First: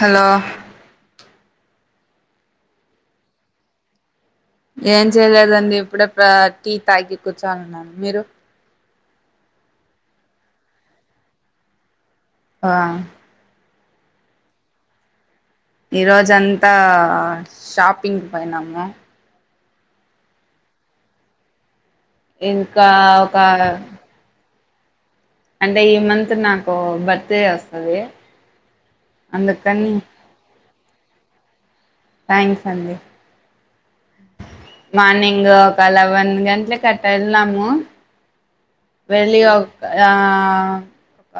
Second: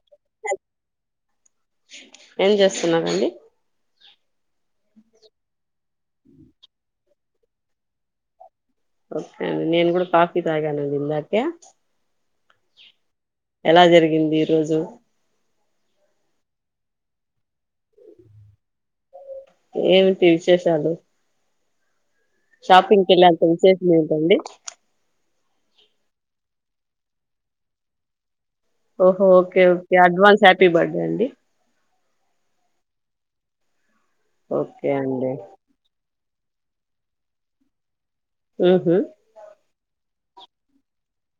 Hello ఏం చేస్తున్నారంండి ఏం చేయలేదండి ఇప్పుడే టీ తాగి కూర్చోనిన్నాను మీరు ఓకే అండి నేను కూడా కాఫీ తాగానండి ఇం దాక ఆ ఎలా జరిగింది ఈ రోజు ఈరోజ అంతా షాపింగ్ పోయినాము ఏమి విశేషాలు ఇంకా షాపింగ్ ఒక కెళ్ళేంత విశేషం ఏంటండీ అంటే ఈ మంత్ నాకు బర్త్ డే వస్తది ఓహో ఓకే అందుకని ఓకే అడ్వాన్స్ బర్డే అండి థ్యాంక్స్ అండి ఓకే అండి మార్నింగ్ కలవన్ గట్లే కట్ట ఇలము ఉహు వెళ్లికా ఆ ఒక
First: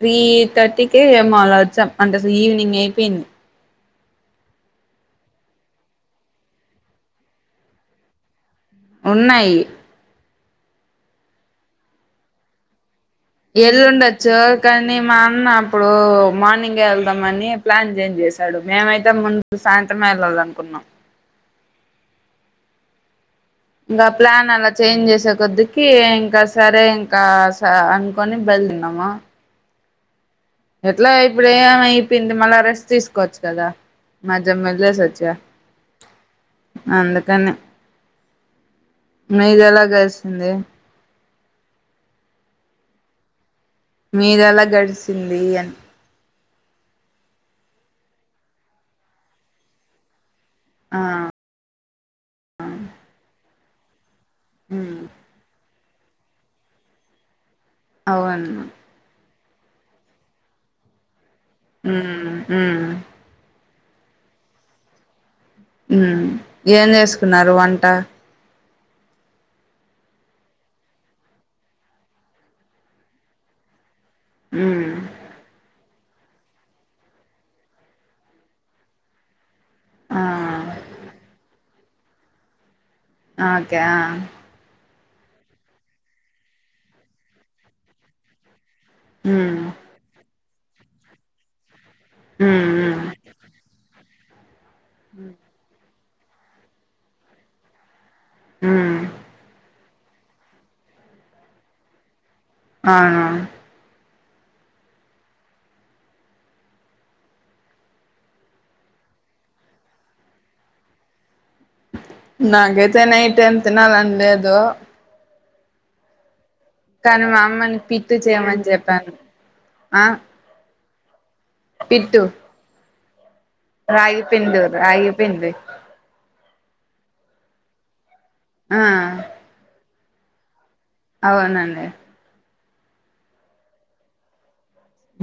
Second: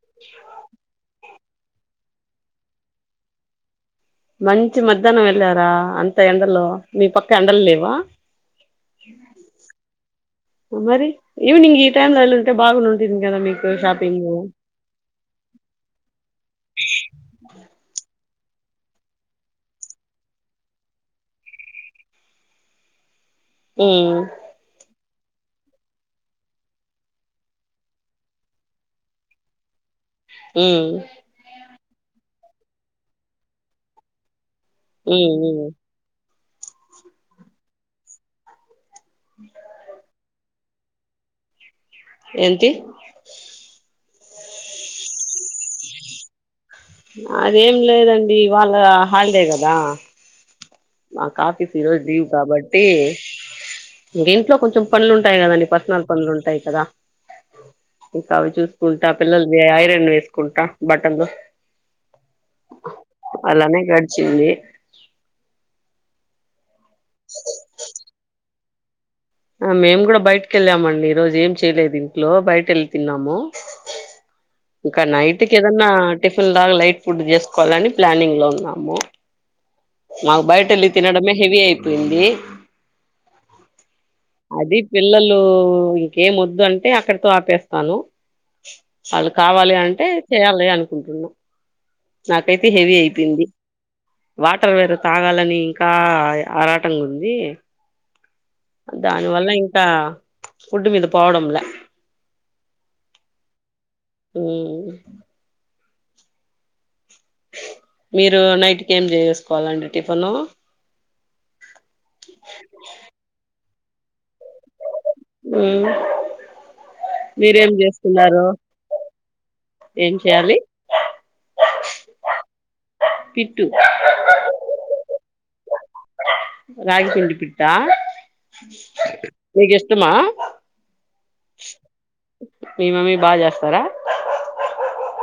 త్రీ థర్టీకి మాలా వచ్చాం అంటె అస్లు ఈవినింగైపోయ్ంది. మంచి మధ్యానమెళ్ళారా అంత ఎండలో మి పక్క ఎండల్ లేవా. ఉన్నాయి ఉమ్ మరి ఈవినింగ్ ఈ టైమ్లొ యెల్లుంటె బాగుండుండ్. ఎల్లుండచ్చు కానీ మా అన్న అప్పుడు మార్నింగె యెళ్దామని ప్లాన్ చేంజ్ జేస్. తడు మేమైతే ముందు సాయంత్రమే యెళ్ళల్లనుకున్నం. ఇంగ అ ఉమ్ ప్లానలా చేంజ్ జేసే కొద్దికీ ఇంక సరే ఇంకా స అన్కొని బయ్ల్దిన్నామ. ఎట్లా ఇప్పుడేమై [unintelligible] మళ్ళా రెస్ట్ తీసుకోవచ్చు కద మ. జమ్మొదిలేసొచ్చ. ఉమ్ ఉమ్ అందుకనె. మీదెలా గల్సింది. ఏంతి మీదెలా గడ్సింది అని. అదేం లేదండి వాళ్ళ హాల్డే గదా. ఆ మా కాఫీ ఫరోజ్దీ కాబట్టి. ఇంగింట్లో కొంచెం ఉమ్ పన్లుంటాయ్ గదండి ప. నల్ పన్లుంటయ్ కద. ఇంకవి అవును జూస్కుంట. పిల్లల్ది ఐ ఐరన్ వేసుకుంట బటన్లు. ఉమ్ ఉమ్ అలానే గడ్చింది. ఉమ్ ఏం జేస్కున్నారు వంట. అ మేమ్ గూడ బైట్కెళ్ళామండి ఈరోజేం చేయ్లేదింట్లొ బయటెళ్ళి తిన్నాము. ఉమ్ ఇంక నైట్ కేదన్న. టిఫుల్లాగ లైట్ ఫుడ్డు జేస్కోలని ప్లానింగ్లొ ఉన్నాము. ఆ నాగ్ బైటెల్లి తినడమే హెవి అయ్. పేంది. ఆకె అ పిల్లలు ఇంకేమొద్దంటె అక్కడితో ఆపేస్తాను. ఆళ్ళు ఉమ్ కావాలీ అంటె. చేయాలి అనుకుంటున్నం. నాకైతె ఉమ్ హెవీ ఉమ్ అయ్పెయ్ంది. వాట్ తవేరు తాగాలని ఇంకా. ఆయే ఆరాటల్ ఉంది ఉమ్ దాని వల్ల ఇన్ క ఫుడ్ మీద పోవడంలే అవును హమ్ మీరు నైట్కి ఏం చేసుకోవాలండి టిఫను నాగైతే నైట్ ఏం తినాలని లేదు ఉ కానీ మా అమ్మని పిట్టు చేయమని చెప్పాను ఆ ఏం చేయాలి పిట్టు పిట్టు రాగి పిందూర్ రాగి పింది రాగి పిండి పిట్టా మీ ఆ [unintelligible] టు మా అవునండి మీ మమ్మీ బాగా చేస్తారా.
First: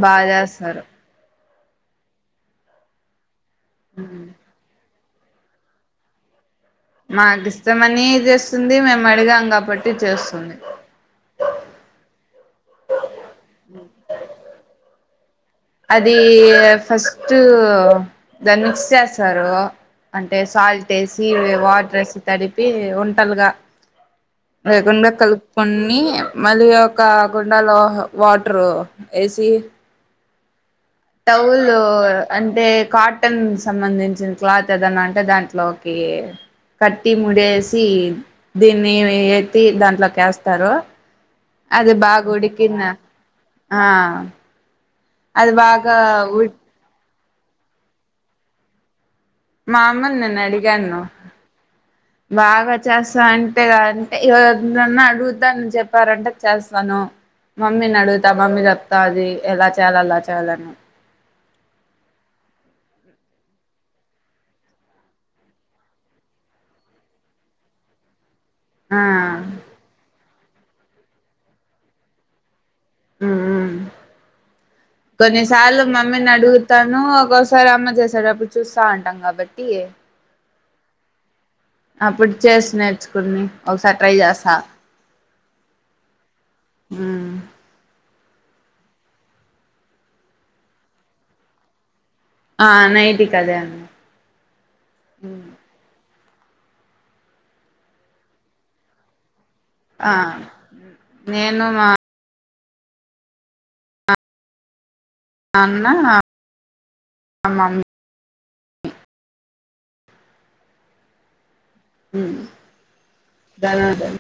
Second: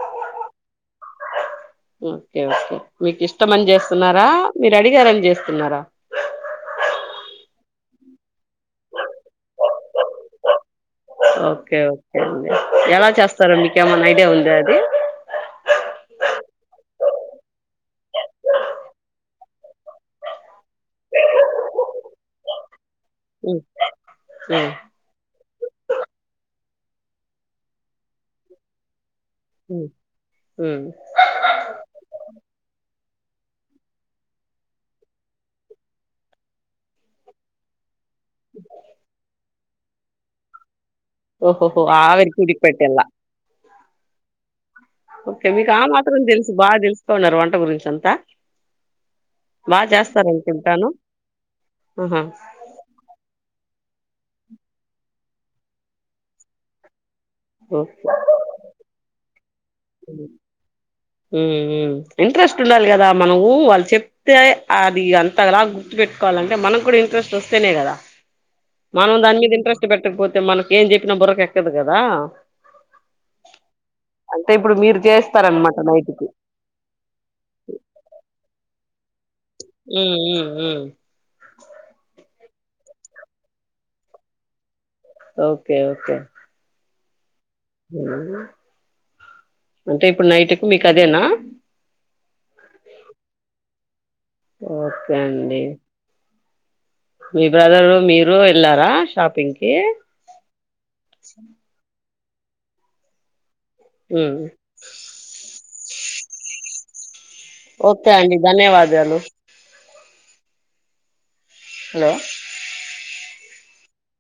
బాగా చేస్తారు. ఓకే ఓకే మీకు ఇష్ టమని చేస్తున్నారా మీరు అడిగార చేస్తున్నర మాకు ఇష్టమని చేస్తుంది. మేము అడిగాం కాబట్టి చేస్తుంది. ఓకే ఓకే అండి ఎలా చేస్తారో మీకేమన్నా ఐడియా ఉందా అది అది ఫస్ట్ దాన్ని మిక్స్ చేస్తారు. అంటే సాల్ట్ వేసి వాటర్ వేసి తడిపి ఉన్ టల్గా లేకున్న కలుప్ కొన్ని మళ్ళీ ఒక కుండలో వాటరు ఏసి ఉమ్ టౌలు అంటే కాటన్ సంబంధించిన క్లాత్ ఏదన్నా ఉంటే దాంట్లోకి కట్టి ముడేసి దీన్ని [unintelligible] తి దాంట్లోకేస్తారు ఓహోహో అది ఆవిరి కుడికి బాగుడికిన పెట్టేలా ఆ ఓకే అది మీకు ఆ బాగా మాత్రం ఉ తెలుసు బా తెలుసు కొనరు వంట గురించి అంతా మా బాగా అమ్మని నిన్న చేస్తారనుకుంటాను అడిగాను ఆహా బాగా చేస్తా అన్ లేదంటె ఎవరిన్నన అడుగుద్దా నను చెప్పారంటే చేస్తాను మమ్మీ నడుగుతా మమ్మీ రప్తది ఎలా చేయాలి అలా ఊ చేయాలని ఊ ఇంట్రెస్ట్ ఉండాలి కదా మనము వాళ్ళు చెప్తే అది అంత అలా గుర్తు పెట్టుకోవాలంటే మనకు కూడా ఇంట్రెస్ట్ వస్తేనే కదా ఆ మనం దని మీద ఇంట్రెస్ట్ పెట్టక పోతే మనకు ఏం చెప్పినా బుర ఎక్కదు కదా ఊ అంటే ఇప్పుడు మీరు చేస్తారనమాట కొన్నిసార్లు నైట్ కి మమ్మీని అడుగుతాను ఒసారి అమ్మ చేసాడు అప్పుడు చూస్ చా అంటాం కాబట్టి ఊ ఊ ఊ అప్పుడు చేసి నేర్చుకుని ఒకసారి ట్రై చేస్తా ఓకే ఓకే ఊ అంటే ఇప్పుడు నైట్కు మీకు అదేనా ఆ నైటి కదే అన్న ఓకే ఊ అండి మీ బ్రదరు మీరు వెళ్లారా షాపింగ్కి ఆ నేను మా అ అన్నా ఓకే అండీ ధన్యవాదాలు హలో దనాదన్